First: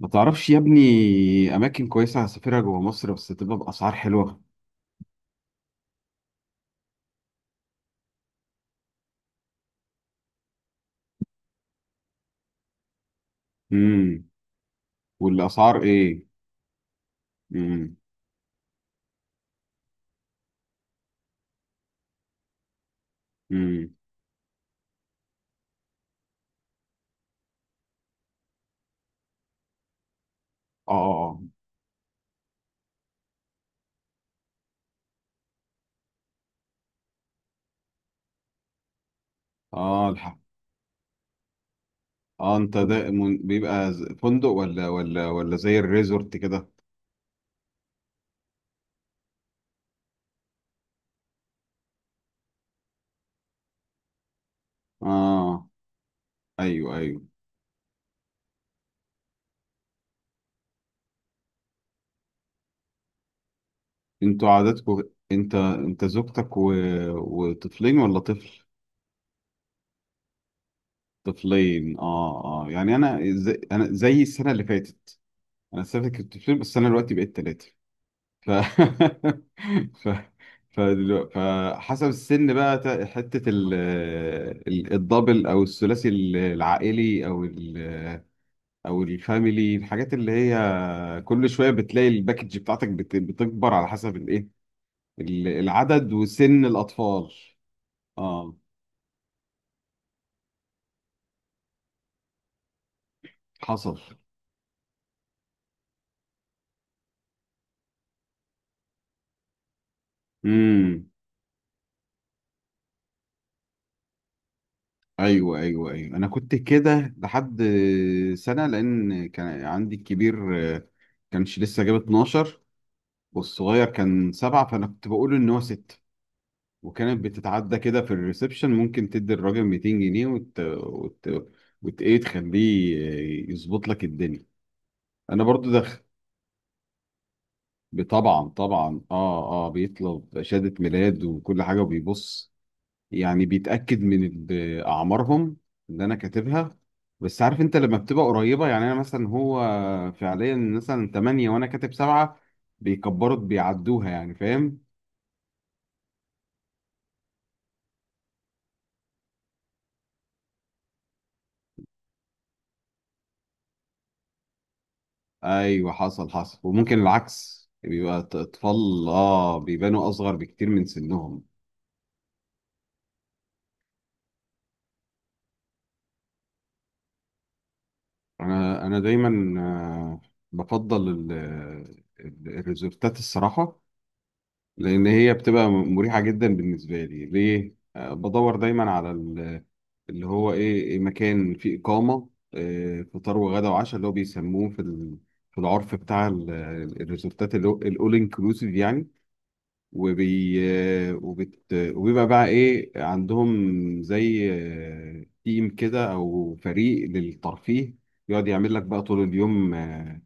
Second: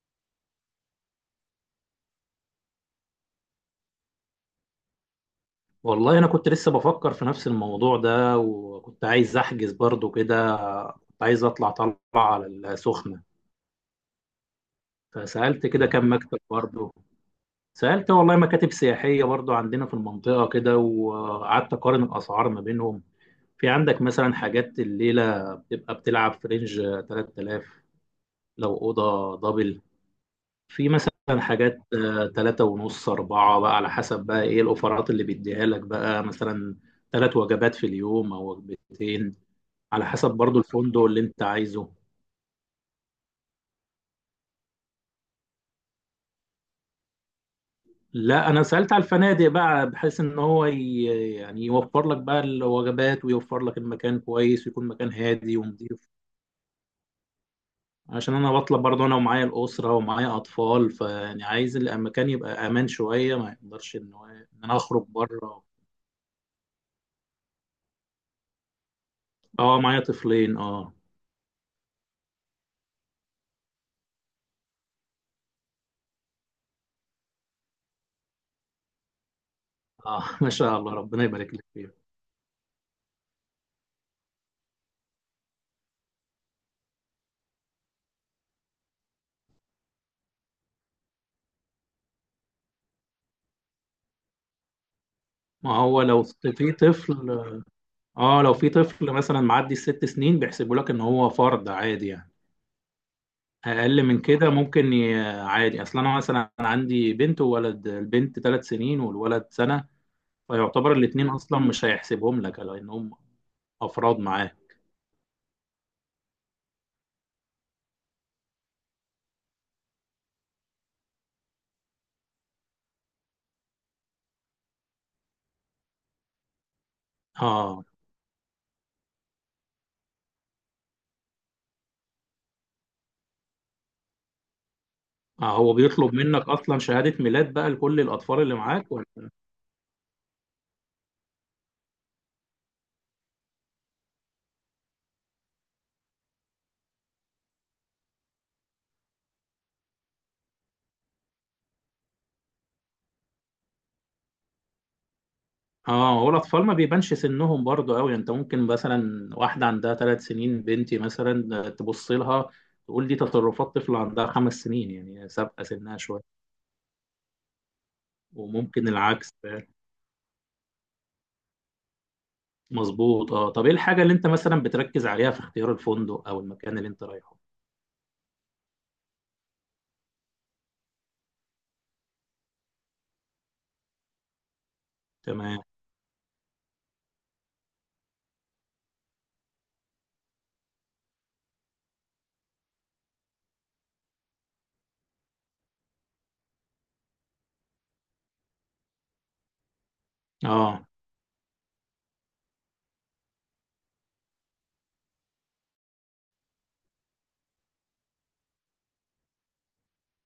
ما تعرفش يا ابني اماكن كويسه هسافرها جوه مصر بس تبقى باسعار حلوه. والله انا كنت لسه بفكر في نفس الموضوع ده، وكنت عايز احجز برضو كده. كنت عايز اطلع طلعه على السخنه، امم فسالت والاسعار كده كام ايه؟ مكتب برضو. امم سالت والله مكاتب سياحيه برضو عندنا في المنطقه كده، وقعدت اقارن الاسعار ما بينهم. في امم عندك مثلا حاجات الليله بتبقى بتلعب في رينج 3000 لو اوضه دبل. في اه، مثلا اه، حاجات تلاتة ونص أربعة بقى على حسب بقى إيه الأوفرات اللي بيديها لك بقى، مثلا 3 وجبات في اليوم أو وجبتين، اه، على اه، حسب الحق. برضو الفندق اللي انت عايزه. اه، انت ده بيبقى فندق ولا زي الريزورت كده؟ لا، انا سألت على الفنادق بقى بحيث ان هو يعني يوفر لك بقى الوجبات، ويوفر لك المكان كويس، ويكون مكان هادي اه، ونظيف. ايوه، ايوه. عشان انا بطلب برضو انا ومعايا الأسرة ومعايا اطفال، فيعني عايز المكان يبقى امان شوية، ما يقدرش ان هو انتوا ان انا عاداتكم. اخرج انت بره. انت زوجتك وطفلين ولا طفل؟ اه، معايا طفلين اه طفلين، اه، اه. يعني انا زي السنه اللي فاتت. انا السنه اللي فاتت كنت طفلين، بس انا دلوقتي بقيت ثلاثه. ف ف... اه. ما شاء الله، ربنا يبارك لك فيهم. فحسب السن بقى، حتة الدبل أو الثلاثي، العائلي أو أو الفاميلي. الحاجات اللي هي كل شوية بتلاقي الباكج بتاعتك بتكبر على حسب الإيه، ما هو العدد لو وسن في طفل. الأطفال. اه، لو آه في طفل مثلا معدي ال6 سنين بيحسبوا لك ان هو فرد عادي يعني. حصل. اقل من كده ممكن عادي، اصل انا مثلا عندي بنت وولد، البنت 3 سنين والولد سنه، فيعتبر امم الاثنين اصلا مش هيحسبهم لك لانهم افراد معاه. ايوه، ايوه، ايوه، انا كنت كده لحد سنه، لان كان عندي الكبير كانش لسه جاب 12 والصغير كان 7، فانا كنت بقول ان هو 6، وكانت بتتعدى اه كده في الريسبشن. ممكن تدي الراجل 200 جنيه ايه، تخليه يظبط لك الدنيا. انا اه، برضو هو دخل. بيطلب منك اصلا شهاده ميلاد بقى لكل الاطفال طبعا، اللي معاك طبعا، ولا؟ اه، اه، بيطلب شهادة ميلاد وكل حاجة، وبيبص يعني بيتأكد من اعمارهم اللي انا كاتبها. بس عارف انت لما بتبقى قريبة، يعني انا مثلا هو فعليا مثلا 8 وانا كاتب 7، بيكبروا بيعدوها، يعني فاهم. اه، هو الاطفال ما بيبانش سنهم برضه قوي. انت ممكن مثلا واحده عندها 3 سنين، بنتي مثلا، تبص لها تقول دي تصرفات طفل عندها 5 سنين، يعني سابقه ايوه، سنها حصل، شويه. حصل. وممكن العكس، بيبقى وممكن اطفال العكس. اه بيبانوا اصغر بكتير من سنهم. مظبوط. اه، طب ايه الحاجة اللي انت مثلا بتركز عليها في اختيار الفندق او المكان اللي انت رايحه؟ انا دايما بفضل الريزورتات الصراحه، لان هي تمام. بتبقى مريحه جدا بالنسبه لي. ليه؟ بدور دايما على اللي هو ايه، إيه، مكان فيه اقامه، فطار وغدا وعشاء، اللي هو بيسموه في في العرف بتاع الريزورتات، الاول انكلوسيف يعني. وبي اه وبيبقى بقى ايه عندهم زي تيم كده او فريق للترفيه، يقعد يعمل لك بقى طول اليوم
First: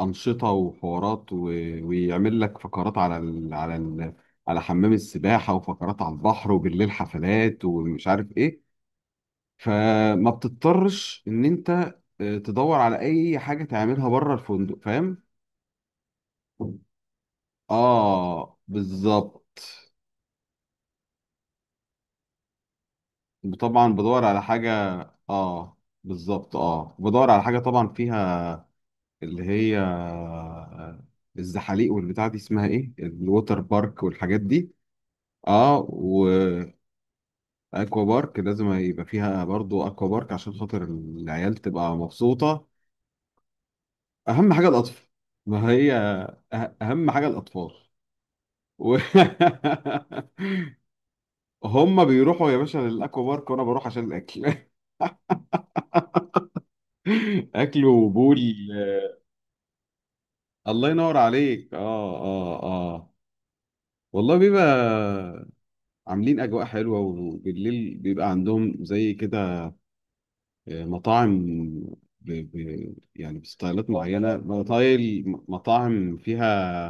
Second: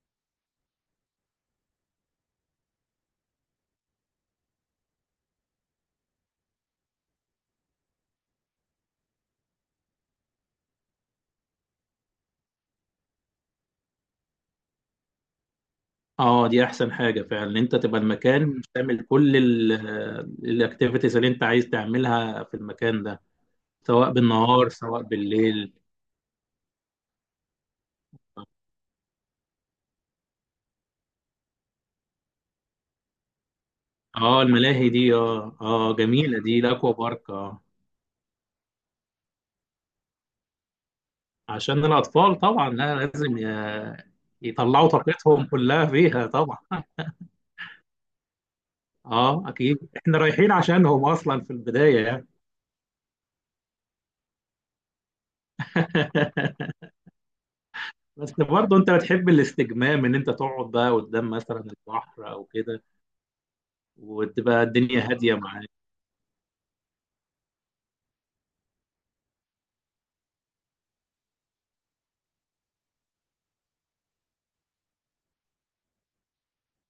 أنشطة وحوارات ويعمل لك فقرات على على حمام السباحة، وفقرات على البحر، وبالليل حفلات ومش عارف ايه. فما بتضطرش ان انت تدور على اي حاجة تعملها بره الفندق، فاهم؟ اه، دي احسن حاجة فعلا ان انت تبقى اه، المكان تعمل كل بالظبط. الاكتيفيتيز اللي انت عايز تعملها في المكان ده، طبعا سواء بدور على بالنهار حاجة. سواء بالليل. اه، بالظبط، اه، بدور على حاجه طبعا فيها اللي هي الزحاليق والبتاع دي، اسمها ايه، الووتر بارك والحاجات اه، دي. الملاهي دي، اه اه، اه، جميلة دي واكوا الاكوا بارك، اه. بارك، لازم يبقى فيها برضو اكوا بارك عشان خاطر العيال عشان تبقى الاطفال مبسوطه. طبعا، لا لازم اهم حاجه يطلعوا الاطفال. طاقتهم ما كلها هي فيها طبعا. اهم حاجه الاطفال. و... اه اكيد احنا رايحين عشانهم اصلا في هم البداية يعني. بيروحوا يا باشا للاكوا بارك، وانا بروح عشان الاكل. اكل بس وبول. برضه انت بتحب الاستجمام ان انت تقعد الله بقى ينور قدام مثلا عليك، اه، البحر او اه، كده، اه. والله وتبقى بيبقى الدنيا هاديه معاك. عاملين أجواء حلوة، وبالليل بيبقى عندهم زي كده مطاعم، يعني بستايلات معينة، مطايل مطاعم فيها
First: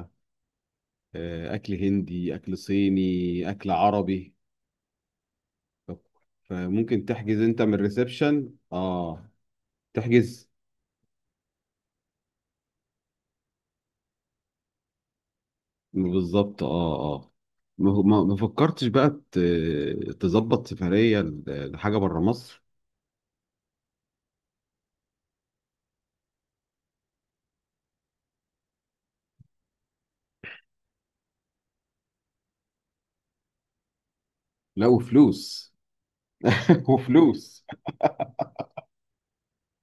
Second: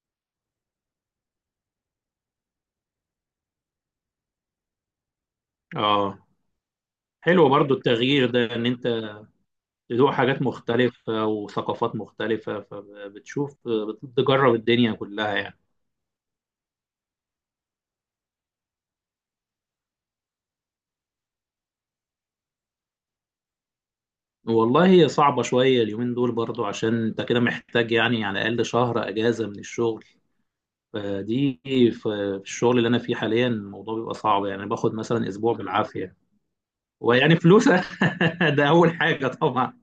أكل هندي، أكل صيني، أكل عربي. ف- اه، فممكن تحجز حلو أنت من برضه التغيير الريسبشن، ده، ان انت آه، تدوق حاجات تحجز. مختلفه وثقافات مختلفه، فبتشوف بتجرب الدنيا كلها يعني. بالظبط، آه، آه. ما فكرتش بقى تظبط سفرية لحاجة بره مصر؟ والله هي صعبه شويه اليومين دول برضه، عشان انت كده محتاج يعني على الاقل شهر اجازه من الشغل. فدي في الشغل اللي انا فيه حاليا الموضوع بيبقى صعب، يعني لا، باخد مثلا اسبوع وفلوس. بالعافيه. ويعني وفلوس. فلوس. ده اول حاجه طبعا.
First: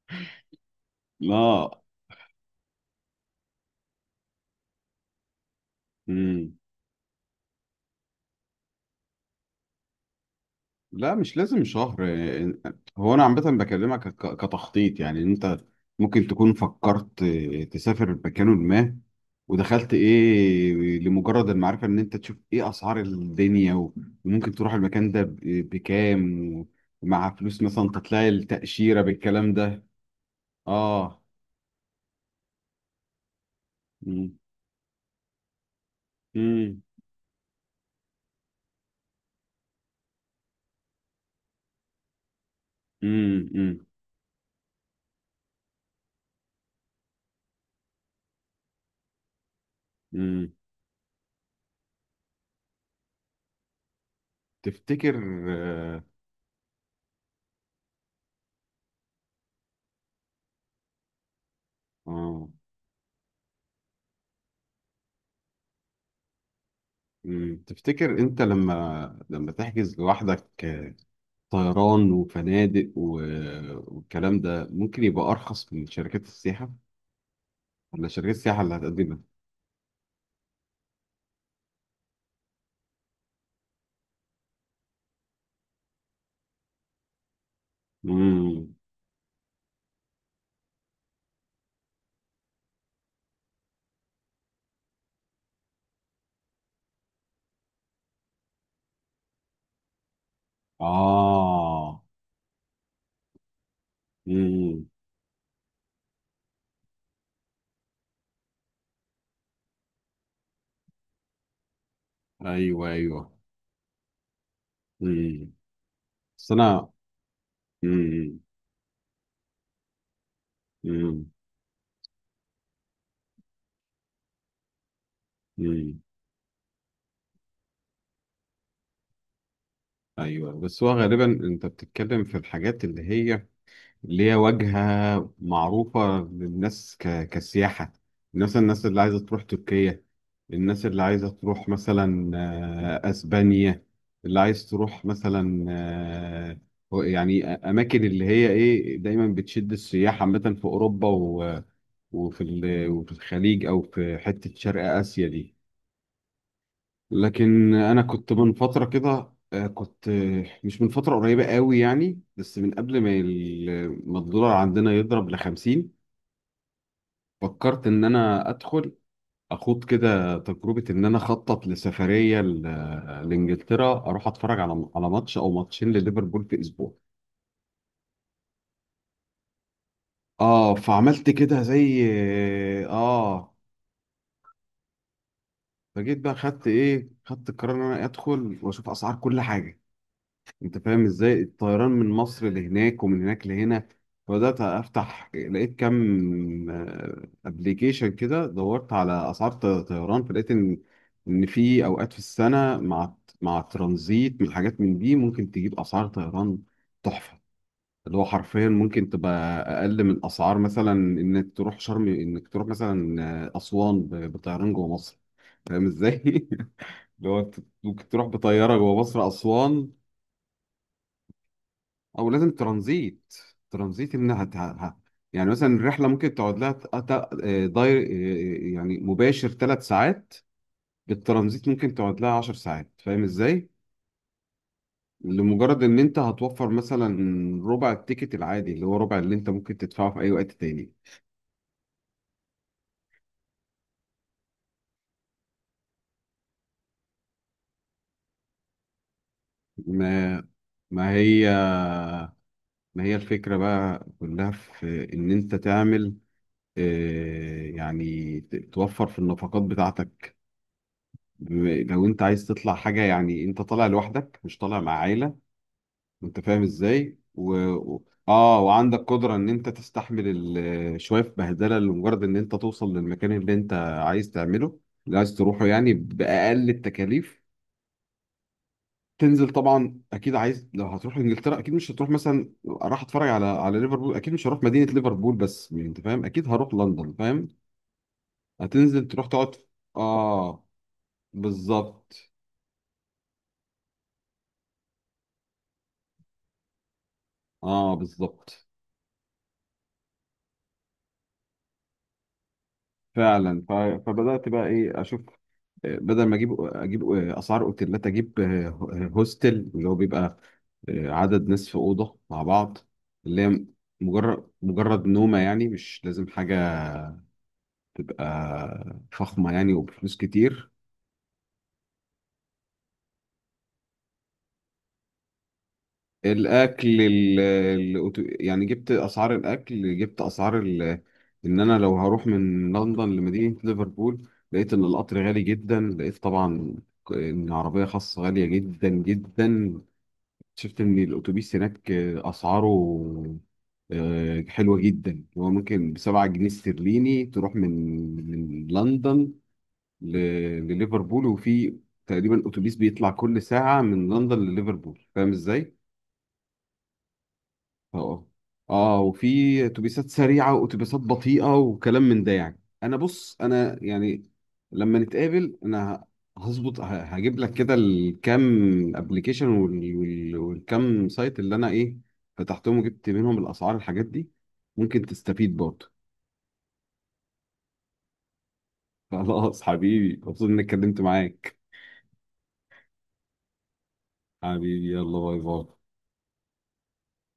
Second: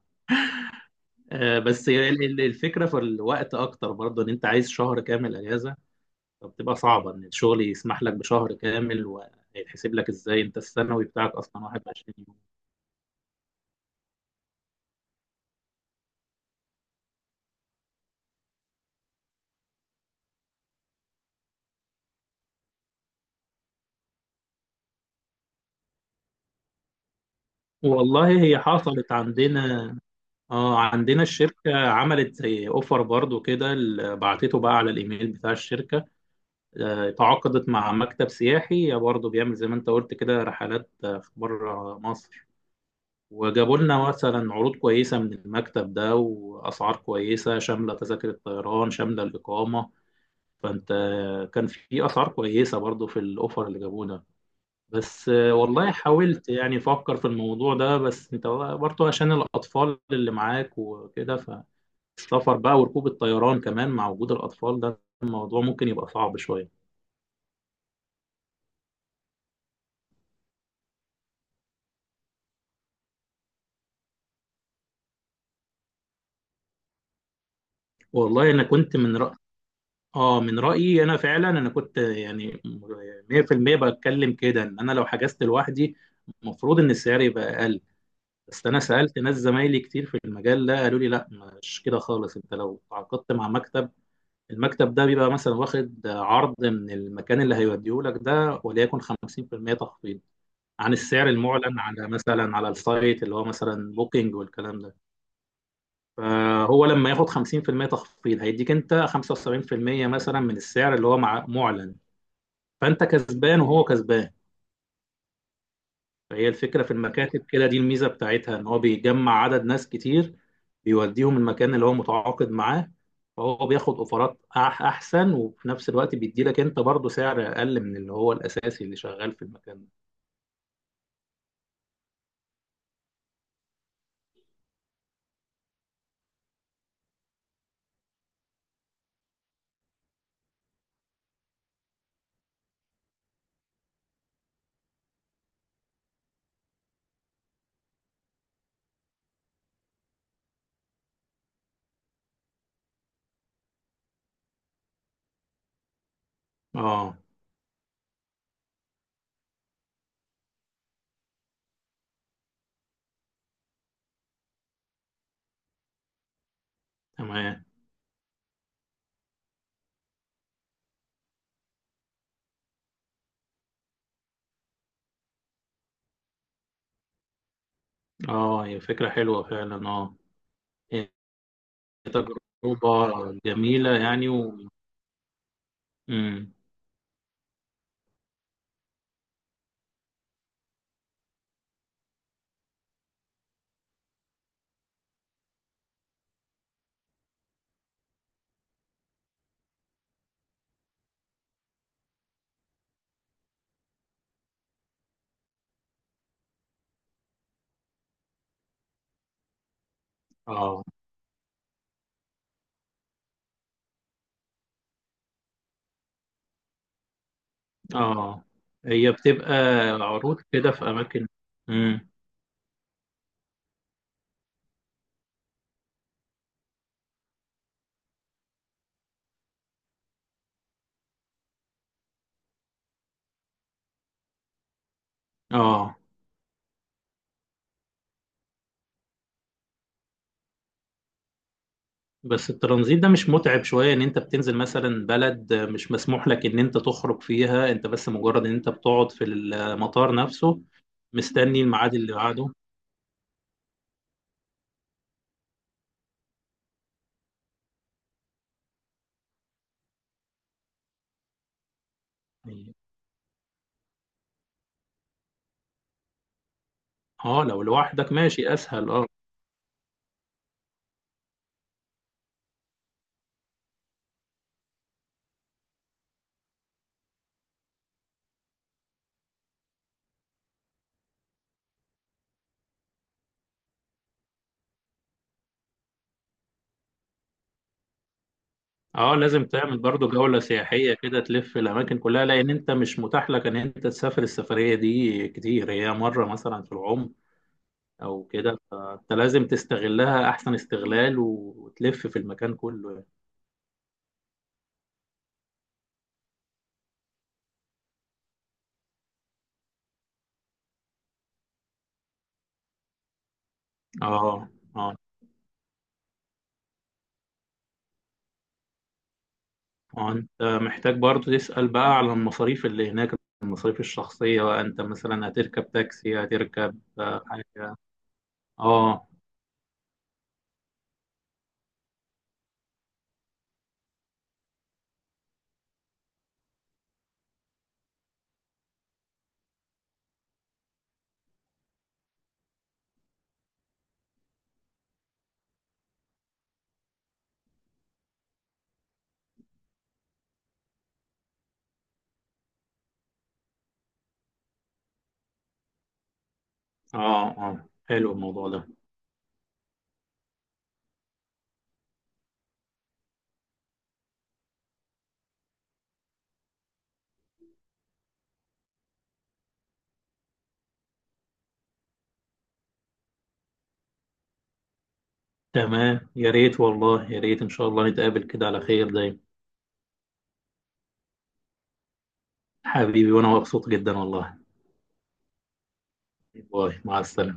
لا. بس هي الفكره في الوقت اكتر برضه، ان انت عايز شهر كامل اجازه، مم. فبتبقى صعبه ان الشغل يسمح لك بشهر كامل. وهيتحسب لك ازاي؟ انت السنوي لا، بتاعك مش لازم اصلا شهر 21 يوم. يعني. هو انا عامه بكلمك كتخطيط، يعني إن انت ممكن تكون فكرت تسافر مكان ما، ودخلت ايه لمجرد المعرفه ان انت تشوف ايه اسعار الدنيا، وممكن تروح المكان ده بكام، ومع فلوس مثلا تطلع والله هي التاشيره حصلت بالكلام ده. عندنا. اه، اه. عندنا الشركه عملت زي اوفر برضه كده، امم بعتته بقى على الايميل بتاع الشركه. امم تعاقدت مع مكتب سياحي برضه بيعمل زي ما انت قلت كده رحلات في بره مصر، وجابوا امم لنا مثلا عروض كويسة من المكتب ده، وأسعار كويسة شاملة تذاكر الطيران شاملة الإقامة. امم فأنت كان في أسعار كويسة برضو في الأوفر اللي جابوه ده. تفتكر؟ بس والله اه، حاولت يعني أفكر في الموضوع ده، بس أنت برضو عشان الأطفال اللي معاك وكده، آه، فالسفر بقى وركوب الطيران كمان مع وجود الأطفال ده الموضوع ممكن يبقى صعب شوية. مم. تفتكر انت لما، تحجز لوحدك طيران وفنادق والكلام ده، ممكن يبقى أرخص من شركات السياحة، ولا شركات والله السياحة أنا اللي كنت من هتقدمها؟ رأ... اه من رأيي انا فعلا، انا كنت يعني 100% بتكلم كده، ان انا لو حجزت لوحدي المفروض ان السعر يبقى اقل. بس امم انا سألت ناس زمايلي كتير في المجال ده قالوا لي لا، مش كده خالص. انت لو تعاقدت مع مكتب، المكتب ده بيبقى مثلا واخد عرض من المكان اللي هيوديه لك ده، وليكن 50% تخفيض عن السعر المعلن آه على مثلا على السايت اللي هو مثلا بوكينج والكلام امم ده. فهو لما ياخد 50% تخفيض هيديك انت 75% مثلا من السعر اللي هو مع معلن. أيوه، فانت أيوه. كسبان وهو كسبان. امم فهي بس الفكره أنا. في المكاتب كده دي الميزه امم بتاعتها، ان هو بيجمع عدد ناس كتير امم بيوديهم المكان اللي هو متعاقد معاه، فهو بياخد اوفرات احسن، وفي نفس امم الوقت بيدي لك انت برضه سعر اقل من اللي هو الاساسي اللي شغال في المكان ده. أيوه، بس هو غالبا أنت بتتكلم في الحاجات اللي هي ليها واجهة معروفة للناس كسياحة، مثلا الناس اللي عايزة تروح تركيا، الناس اللي عايزة تروح مثلا أسبانيا، اللي عايز تروح مثلا يعني أماكن اللي هي إيه دايما بتشد السياح عامة في أوروبا وفي وفي الخليج أو في حتة شرق آسيا دي. اه لكن انا كنت من فتره كده، آه، كنت آه، مش من فتره قريبه قوي يعني، بس من قبل ما الدولار عندنا يضرب ل 50، تمام. فكرت ان انا ادخل، اخوض كده تجربه ان انا اخطط لسفريه لانجلترا، اروح اتفرج على ماتش او ماتشين لليفربول في اسبوع. اه، هي فكره حلوه فعلا. اه، اه، هي فعملت كده زي، تجربه اه، جميله يعني. فجيت بقى، مم. خدت ايه، خدت القرار ان انا ادخل واشوف اسعار كل حاجه. انت فاهم ازاي الطيران من مصر لهناك ومن هناك لهنا. فبدات افتح، لقيت كام ابلكيشن كده، دورت على اسعار طيران، فلقيت ان في اوقات في السنه مع الترانزيت بالحاجات من دي، ممكن تجيب اسعار طيران تحفه، اللي هو حرفيا ممكن تبقى اقل من اسعار اه مثلا انك تروح شرم، انك تروح مثلا اسوان بطيران جوه مصر. فاهم ازاي؟ اللي هو انت ممكن تروح اه، بطياره جوه هي مصر بتبقى اسوان، عروض كده في اماكن. مم. او لازم ترانزيت. ترانزيت ان يعني مثلا الرحله ممكن تقعد لها ت- ت- آه، داير آه، آه، يعني مباشر 3 ساعات، بالترانزيت ممكن تقعد لها 10 ساعات. فاهم ازاي؟ لمجرد اه، ان انت هتوفر مثلا ربع التيكت العادي، اللي هو ربع اللي انت ممكن تدفعه في اي وقت تاني. بس الترانزيت ده مش متعب شوية ان انت بتنزل مثلا بلد مش مسموح لك ان انت تخرج فيها، انت بس مجرد ان انت بتقعد في المطار ما نفسه ما هي مستني الميعاد اللي بعده؟ ما هي الفكره بقى كلها في ان انت تعمل، يعني توفر في النفقات بتاعتك. لو انت عايز تطلع حاجه، يعني انت طالع لوحدك، مش طالع مع عائله. انت فاهم ازاي اه، لو لوحدك ماشي اه، اسهل وعندك اه. قدرة ان انت تستحمل شوية بهدلة لمجرد ان انت توصل للمكان اللي انت عايز تعمله، اللي عايز تروحه، يعني بأقل التكاليف. تنزل، طبعا اكيد عايز، لو هتروح انجلترا اكيد مش هتروح مثلا، راح اتفرج على ليفربول، اكيد مش هروح مدينة ليفربول بس، يعني انت فاهم، اكيد هروح لندن، فاهم. هتنزل اه تروح لازم تقعد تعمل برضو جولة اه، سياحية كده تلف الاماكن كلها، بالظبط. لان انت مش متاح لك ان انت تسافر السفرية دي كتير، هي مرة مثلا في العمر اه، او كده، بالظبط، فانت لازم تستغلها احسن استغلال وتلف في المكان كله يعني. فعلا. فبدأت بقى ايه اشوف، بدل ما اجيب اسعار اوتيلات، اجيب هوستل، اللي هو بيبقى عدد ناس في اوضه مع بعض، اللي هي اه اه، مجرد نومه يعني، مش لازم حاجه تبقى فخمه يعني وبفلوس وانت كتير. محتاج برضو تسأل بقى على المصاريف اللي هناك، المصاريف الشخصية بقى. انت مثلا هتركب تاكسي، هتركب الاكل حاجة. يعني جبت اه اسعار الاكل، جبت اسعار ان انا لو هروح من لندن لمدينه ليفربول، لقيت ان القطر غالي جدا، لقيت طبعا ان عربيه خاصه غاليه جدا جدا، شفت ان الاتوبيس هناك اسعاره حلوه جدا. هو ممكن بـ 7 جنيه استرليني تروح من لندن ل- لليفربول. وفي تقريبا اتوبيس بيطلع كل ساعه من لندن لليفربول، فاهم ازاي؟ اه اه، حلو اه، الموضوع ده. اه. وفي اتوبيسات سريعه واتوبيسات بطيئه وكلام من ده. يعني انا، بص، انا يعني لما نتقابل انا هظبط، هجيب لك كده الكام ابلكيشن والكام سايت اللي انا ايه فتحتهم، وجبت منهم الاسعار، الحاجات دي ممكن تستفيد برضه. تمام يا ريت، والله يا ريت ان شاء الله نتقابل كده على خير دايما. خلاص حبيبي، مبسوط اني اتكلمت معاك. حبيبي، وانا مبسوط جدا والله. حبيبي، يلا، باي، باي. باي، مع السلامة.